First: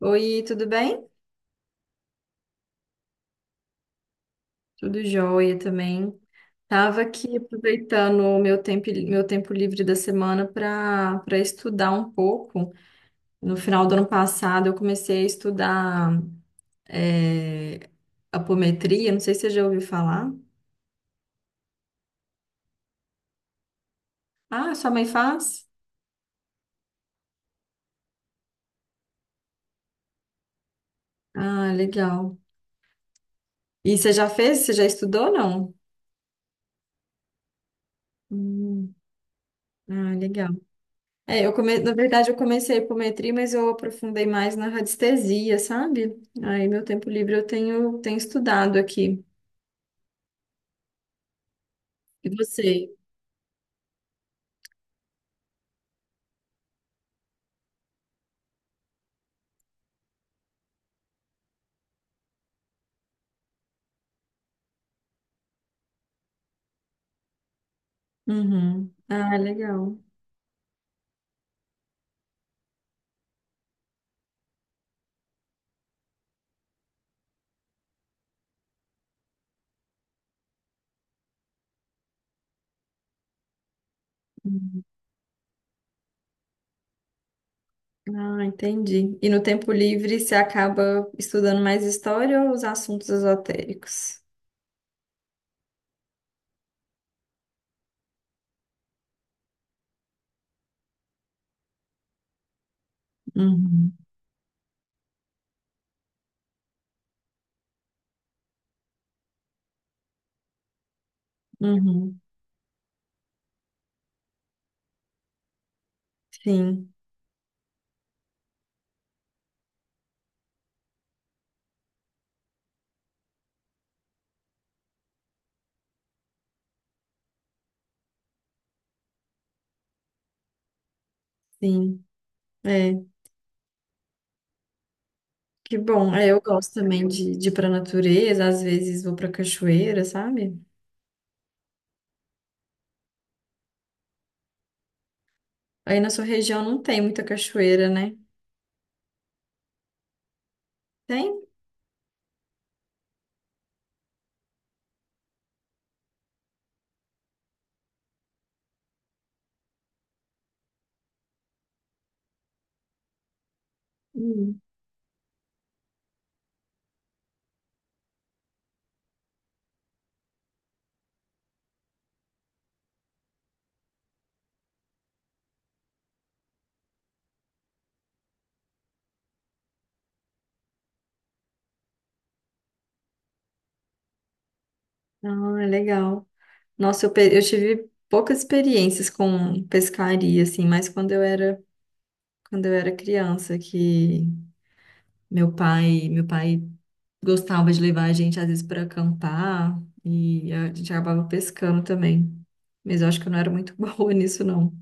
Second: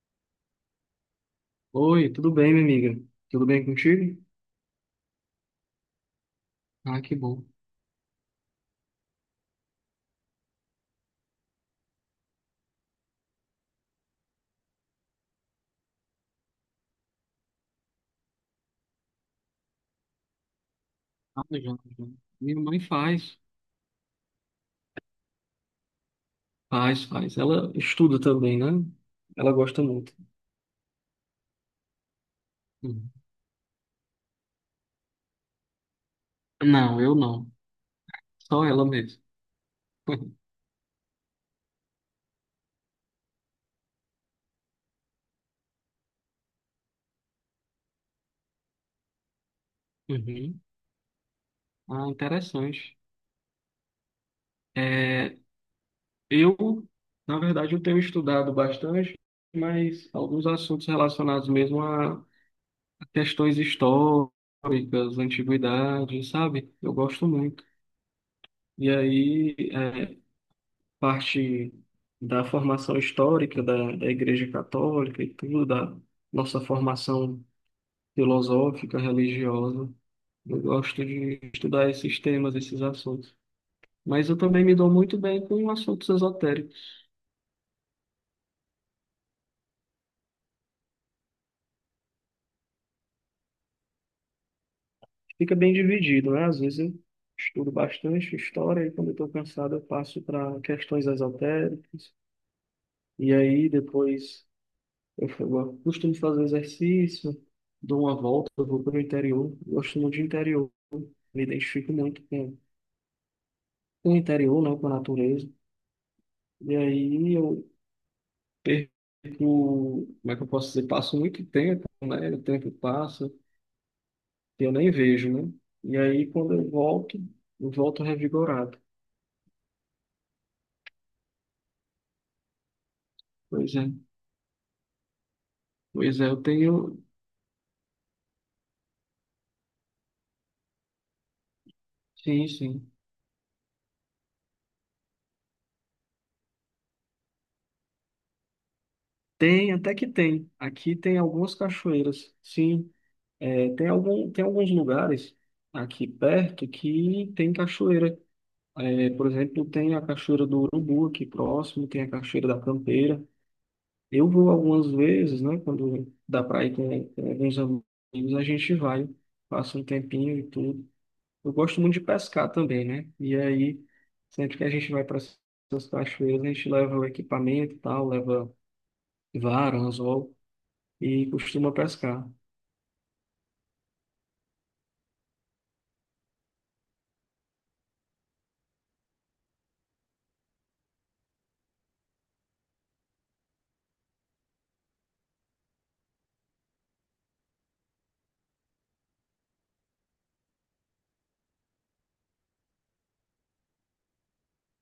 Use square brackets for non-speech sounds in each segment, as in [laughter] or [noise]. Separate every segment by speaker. Speaker 1: Oi, tudo bem?
Speaker 2: Oi, tudo bem, minha amiga? Tudo bem contigo?
Speaker 1: Tudo jóia também.
Speaker 2: Ah,
Speaker 1: Tava
Speaker 2: que
Speaker 1: aqui
Speaker 2: bom.
Speaker 1: aproveitando o meu tempo livre da semana para estudar um pouco. No final do ano passado, eu comecei a estudar é, apometria. Não sei se você já ouviu falar.
Speaker 2: Ah, já, já. Minha mãe faz.
Speaker 1: Ah, sua mãe faz?
Speaker 2: Faz, faz. Ela estuda também, né? Ela gosta muito.
Speaker 1: Ah, legal.
Speaker 2: Uhum.
Speaker 1: E você já fez? Você já estudou, não?
Speaker 2: Não, eu não. Só ela
Speaker 1: Hum,
Speaker 2: mesmo.
Speaker 1: ah,
Speaker 2: [laughs]
Speaker 1: legal. Na verdade, eu comecei a hipometria, mas eu aprofundei mais na radiestesia, sabe? Aí, meu tempo livre eu tenho estudado aqui.
Speaker 2: Uhum. Ah,
Speaker 1: E você?
Speaker 2: interessante. É, eu, Na verdade, eu tenho estudado bastante, mas alguns assuntos relacionados mesmo a questões históricas, antiguidades, sabe? Eu gosto muito. E
Speaker 1: Uhum. Ah,
Speaker 2: aí,
Speaker 1: legal.
Speaker 2: é, parte da formação histórica da Igreja Católica e tudo, da nossa formação filosófica, religiosa. Eu gosto de estudar esses temas, esses assuntos. Mas eu também me
Speaker 1: Uhum.
Speaker 2: dou muito bem com assuntos esotéricos.
Speaker 1: Ah, entendi. E no tempo livre você acaba estudando mais história ou os assuntos esotéricos?
Speaker 2: Fica bem dividido, né? Às vezes eu estudo bastante história e quando eu estou cansado eu passo para questões esotéricas. E aí
Speaker 1: Uhum.
Speaker 2: depois eu costumo fazer exercício, dou uma volta, eu vou para o interior. Eu gosto muito de interior. Me identifico
Speaker 1: Uhum.
Speaker 2: muito com o interior, né, com a natureza. E
Speaker 1: Sim,
Speaker 2: aí eu perco, como é que eu posso dizer? Passo muito tempo, né? O tempo passa e eu nem vejo, né? E aí quando eu volto revigorado.
Speaker 1: sim. É,
Speaker 2: Pois é.
Speaker 1: que bom.
Speaker 2: Pois
Speaker 1: É,
Speaker 2: é, eu
Speaker 1: eu gosto
Speaker 2: tenho.
Speaker 1: também de ir para natureza, às vezes vou para cachoeira, sabe?
Speaker 2: Sim, sim.
Speaker 1: Aí na sua região não tem muita cachoeira, né?
Speaker 2: Tem, até que tem. Aqui tem
Speaker 1: Tem?
Speaker 2: algumas cachoeiras. Sim, é, tem alguns lugares aqui perto que tem cachoeira. É, por exemplo, tem a Cachoeira do Urubu aqui próximo, tem a Cachoeira da Campeira. Eu vou
Speaker 1: Hum.
Speaker 2: algumas vezes, né? Quando dá para ir com alguns amigos, a gente vai, passa um tempinho e tudo. Eu gosto muito de pescar também, né? E aí, sempre que a gente vai para essas cachoeiras, a gente leva o equipamento e tal, leva vara, anzol e costuma pescar.
Speaker 1: Ah, é legal. Nossa, eu tive poucas experiências com pescaria, assim, mas quando eu era criança, que meu pai gostava de levar a gente às vezes para acampar e a gente acabava pescando também. Mas eu acho que eu não era muito [laughs] boa nisso, não.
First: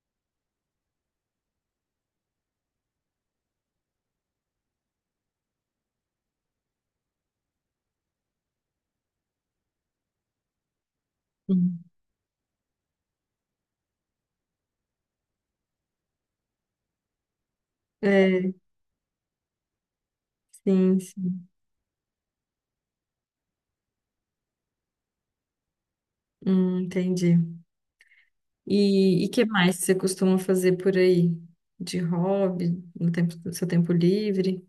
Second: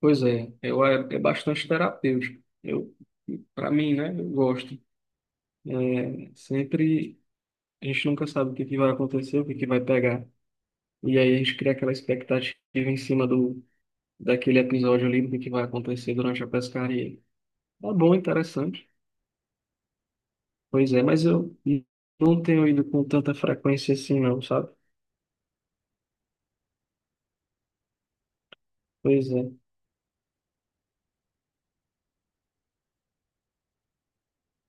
Speaker 2: Pois é, é, é bastante terapêutico. Eu, para mim, né? Eu gosto. É, sempre. A gente nunca sabe o que que vai acontecer, o que que vai pegar. E aí a gente cria
Speaker 1: Hum.
Speaker 2: aquela expectativa em cima daquele episódio ali, do que vai acontecer durante a pescaria. Tá bom,
Speaker 1: É,
Speaker 2: interessante. Pois
Speaker 1: sim,
Speaker 2: é, mas
Speaker 1: sim.
Speaker 2: eu não tenho ido com tanta frequência assim não, sabe?
Speaker 1: Entendi. E
Speaker 2: Pois
Speaker 1: que
Speaker 2: é.
Speaker 1: mais você costuma fazer por aí? De hobby, no tempo, no seu tempo livre?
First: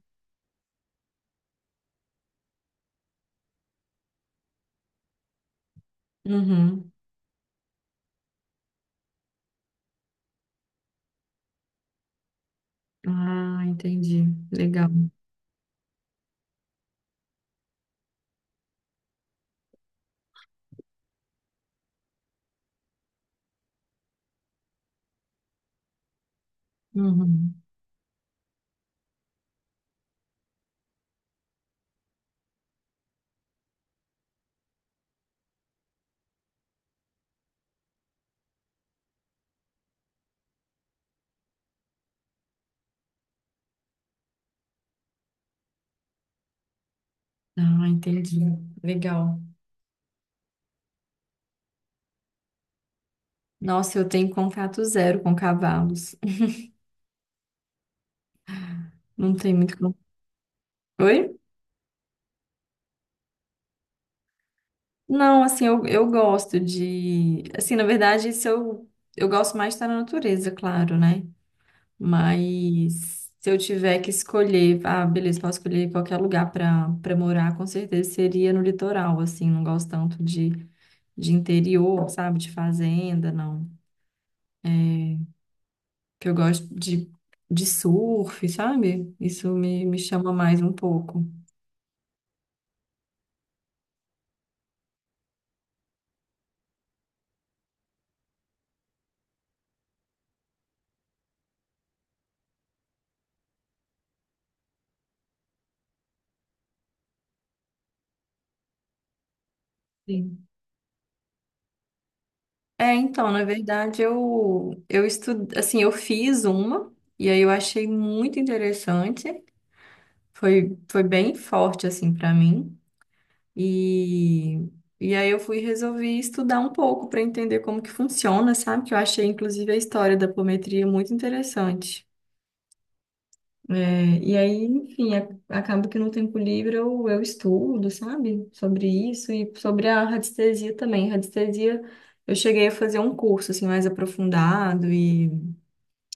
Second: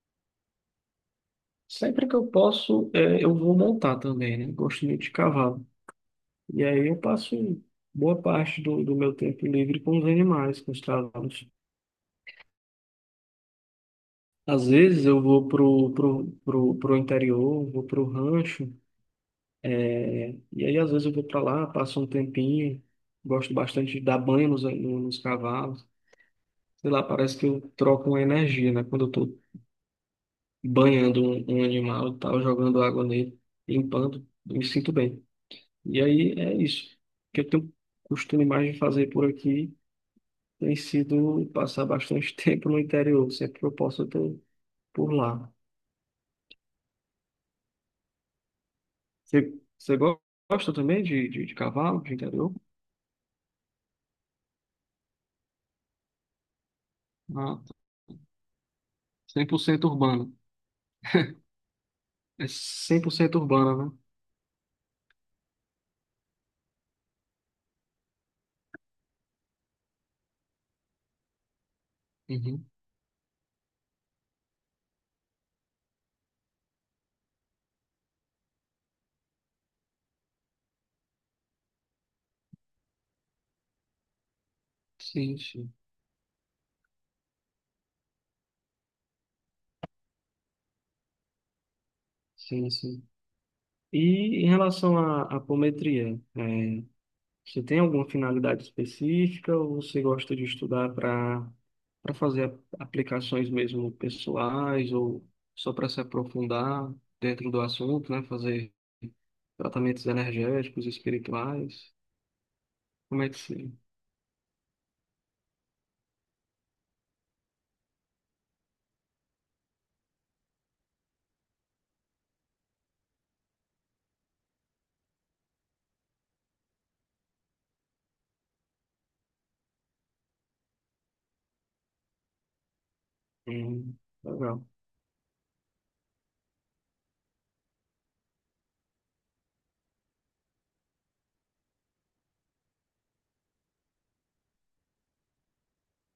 Speaker 2: Sempre que eu posso, é, eu vou montar também, né? Gosto muito de cavalo. E aí
Speaker 1: Uhum.
Speaker 2: eu passo boa parte do meu tempo livre com os animais, com os cavalos.
Speaker 1: Ah, entendi.
Speaker 2: Às
Speaker 1: Legal.
Speaker 2: vezes eu vou pro interior, vou pro rancho. É. E aí, às vezes, eu vou para lá, passo um tempinho, gosto bastante de dar banho nos, no- nos cavalos. Sei lá, parece que
Speaker 1: Uhum.
Speaker 2: eu troco uma energia, né? Quando eu tô banhando um animal e tal, jogando água nele, limpando, eu me sinto bem. E aí é isso. O que eu tenho costume mais de fazer por aqui tem sido passar bastante [laughs] tempo no interior, sempre que eu posso, eu tô por lá.
Speaker 1: Ah, entendi. Legal.
Speaker 2: Você, você go- Gosta também de cavalo, de interior?
Speaker 1: Nossa, eu tenho contato zero com cavalos.
Speaker 2: Ah,
Speaker 1: Não tem muito.
Speaker 2: 100%
Speaker 1: Con-
Speaker 2: urbano.
Speaker 1: Oi?
Speaker 2: É 100% urbana.
Speaker 1: Não, assim, eu gosto de. Assim, na verdade, se eu, eu gosto mais de estar na natureza, claro, né?
Speaker 2: Uhum.
Speaker 1: Mas se eu tiver que escolher, ah, beleza, posso escolher qualquer lugar para morar, com certeza seria no litoral, assim, não gosto tanto de interior, sabe? De fazenda, não.
Speaker 2: Sim, sim,
Speaker 1: Que eu gosto de surf, sabe? Me chama mais um pouco.
Speaker 2: sim, sim. E em relação à apometria, é, você tem alguma finalidade específica ou você gosta de estudar para para fazer aplicações mesmo pessoais ou só para se aprofundar dentro do assunto, né? Fazer tratamentos
Speaker 1: Sim.
Speaker 2: energéticos, espirituais?
Speaker 1: É,
Speaker 2: Como
Speaker 1: então,
Speaker 2: é que
Speaker 1: na
Speaker 2: se...
Speaker 1: verdade, assim, eu fiz uma, e aí eu achei muito interessante, foi bem forte, assim, para mim, e, e aí eu fui, resolvi estudar um pouco para entender como que funciona, sabe? Que eu achei, inclusive, a história da apometria muito interessante.
Speaker 2: Hum,
Speaker 1: É, e aí,
Speaker 2: legal.
Speaker 1: enfim, a- acaba que no tempo livre eu estudo, sabe? Sobre isso e sobre a radiestesia também. Radiestesia, eu cheguei a fazer um curso, assim, mais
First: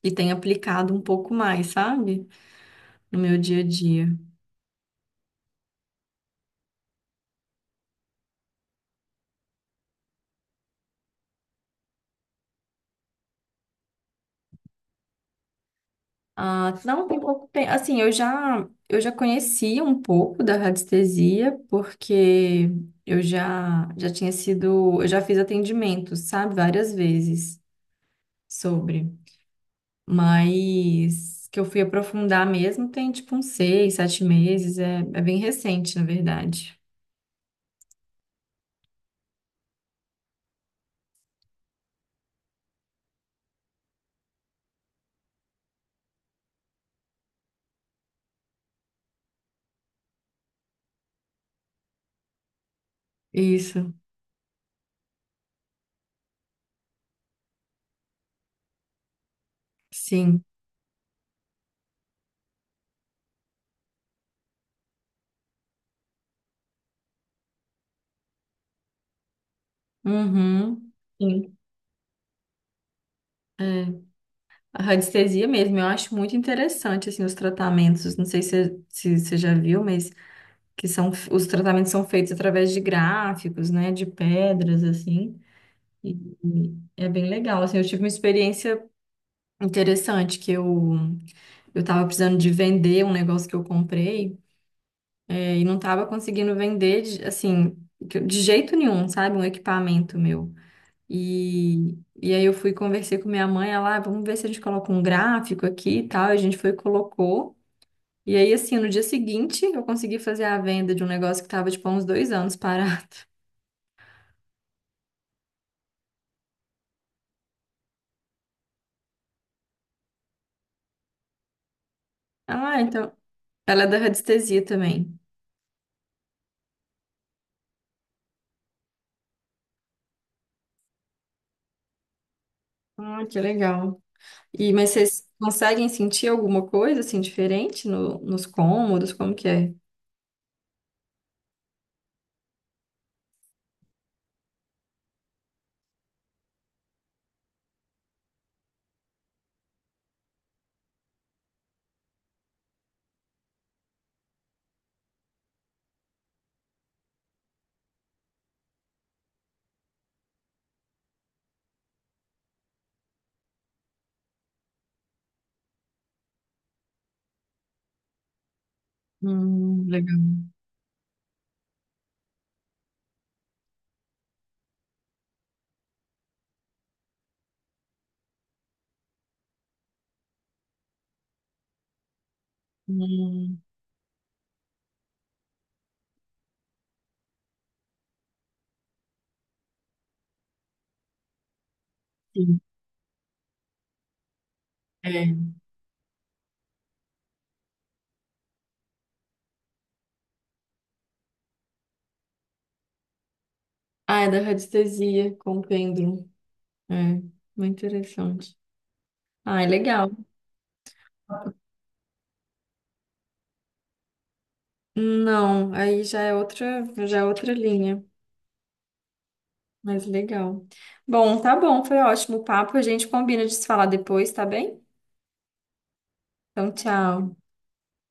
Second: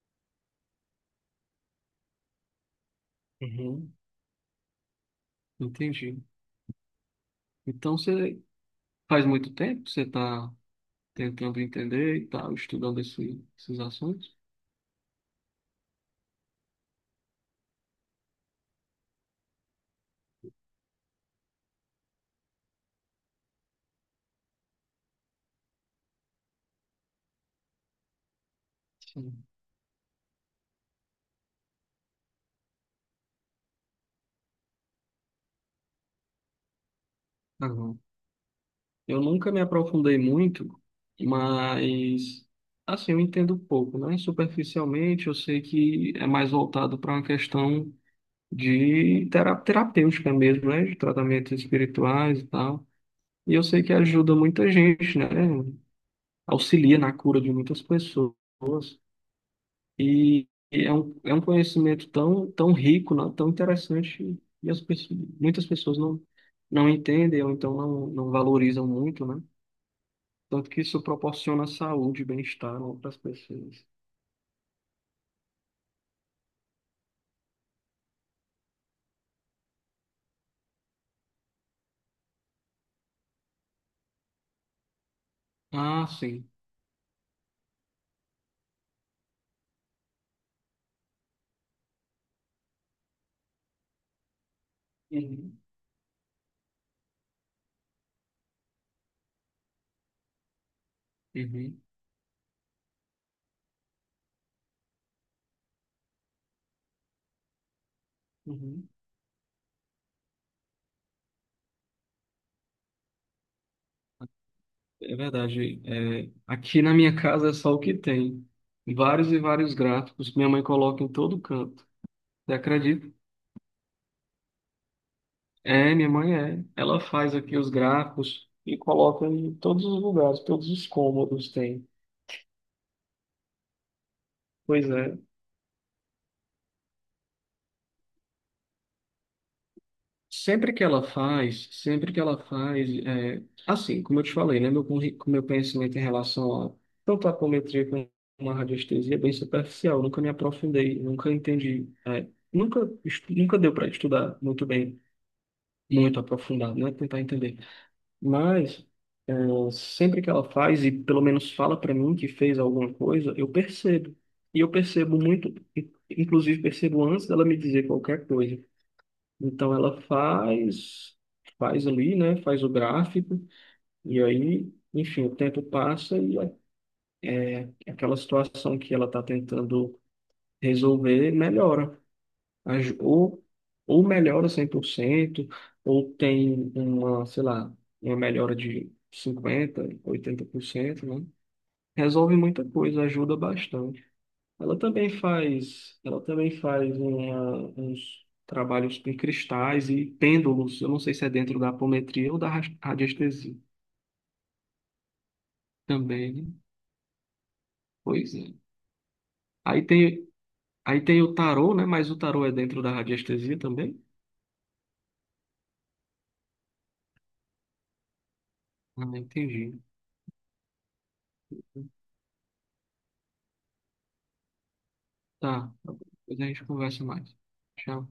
Speaker 1: e tenho aplicado um pouco mais, sabe? No meu dia a
Speaker 2: Uhum,
Speaker 1: dia.
Speaker 2: entendi. Então você faz muito tempo que você está tentando entender e tal, estudando esses assuntos.
Speaker 1: Ah, não, tem pouco tempo. Assim, eu já conhecia um pouco da radiestesia, porque já tinha sido, eu já fiz atendimento, sabe? Várias vezes sobre.
Speaker 2: Sim.
Speaker 1: Mas que eu fui aprofundar mesmo tem tipo uns 6, 7 meses. É, é bem recente, na verdade.
Speaker 2: Aham. Eu nunca me aprofundei muito, mas assim, eu entendo pouco, né? Superficialmente, eu sei que é mais voltado para uma questão de terapêutica mesmo, né? De tratamentos espirituais e tal. E eu sei que
Speaker 1: Isso,
Speaker 2: ajuda muita gente, né? Auxilia na cura de muitas pessoas.
Speaker 1: sim.
Speaker 2: E é um conhecimento tão, tão rico, né, tão interessante, e as pessoas, muitas pessoas não, não entendem ou então não, não valorizam muito, né? Tanto que
Speaker 1: Uhum.
Speaker 2: isso
Speaker 1: Sim.
Speaker 2: proporciona saúde e bem-estar para as
Speaker 1: É.
Speaker 2: pessoas.
Speaker 1: A radiestesia mesmo, eu acho muito interessante assim os tratamentos. Não sei se você já viu, mas que são os tratamentos são feitos através de gráficos, né, de pedras assim.
Speaker 2: Ah,
Speaker 1: E,
Speaker 2: sim.
Speaker 1: e é bem legal. Assim, eu tive uma experiência interessante que eu estava precisando de vender um negócio que eu comprei. É,
Speaker 2: Uhum.
Speaker 1: e não estava conseguindo vender, de- assim, que- de jeito nenhum, sabe? Um equipamento meu.
Speaker 2: Uhum.
Speaker 1: E, e aí eu fui conversei com minha mãe, ela, "Ah, vamos ver se a gente coloca um gráfico aqui e tal. E a gente foi e colocou. E aí, assim,
Speaker 2: Uhum.
Speaker 1: no dia seguinte, eu consegui fazer a venda de um negócio que estava, tipo, há uns 2 anos parado. [laughs]
Speaker 2: É verdade. É, aqui na minha casa é só o que tem. Vários e vários gráficos. Minha mãe coloca em todo canto. Você
Speaker 1: Ah,
Speaker 2: acredita?
Speaker 1: então, ela é da radiestesia também.
Speaker 2: É, minha mãe é. Ela faz aqui os gráficos e coloca em todos os lugares, todos os cômodos tem.
Speaker 1: Ah, que legal. E,
Speaker 2: Pois
Speaker 1: mas
Speaker 2: é.
Speaker 1: vocês conseguem sentir alguma coisa, assim, diferente no, nos cômodos? Como que é?
Speaker 2: Sempre que ela faz, sempre que ela faz, é, assim, como eu te falei, né, meu conhecimento em relação a tanto a apometria como uma radiestesia é bem superficial, eu nunca me aprofundei, nunca entendi, é, nunca deu para estudar muito bem, muito aprofundado, né, tentar entender. Mas é, sempre que ela faz, e pelo menos fala para mim que fez alguma coisa, eu percebo. E eu percebo muito, inclusive percebo antes dela me dizer qualquer coisa. Então ela
Speaker 1: Legal.
Speaker 2: faz, faz ali, né? Faz o gráfico, e aí, enfim, o tempo passa e aquela situação que ela está tentando resolver melhora. Aj- Ou,
Speaker 1: Hum,
Speaker 2: ou melhora 100% ou tem uma, sei lá, uma melhora de cinquenta por cento, oitenta por cento, né? Resolve
Speaker 1: sim.
Speaker 2: muita coisa, ajuda bastante. Ela também faz uns trabalhos com cristais e pêndulos. Eu não sei se é dentro da apometria ou da radiestesia
Speaker 1: Ah, é da radiestesia com pêndulo.
Speaker 2: também, né?
Speaker 1: É, muito
Speaker 2: Pois é.
Speaker 1: interessante. Ah, é
Speaker 2: Aí
Speaker 1: legal.
Speaker 2: tem, Aí tem o tarô, né? Mas o tarô é dentro da radiestesia também?
Speaker 1: Não, aí já é outra linha,
Speaker 2: Ah, entendi.
Speaker 1: mas legal. Bom, tá bom, foi ótimo o papo. A gente combina de se falar depois, tá bem?
Speaker 2: Tá, depois a gente
Speaker 1: Então,
Speaker 2: conversa
Speaker 1: tchau.
Speaker 2: mais. Tchau.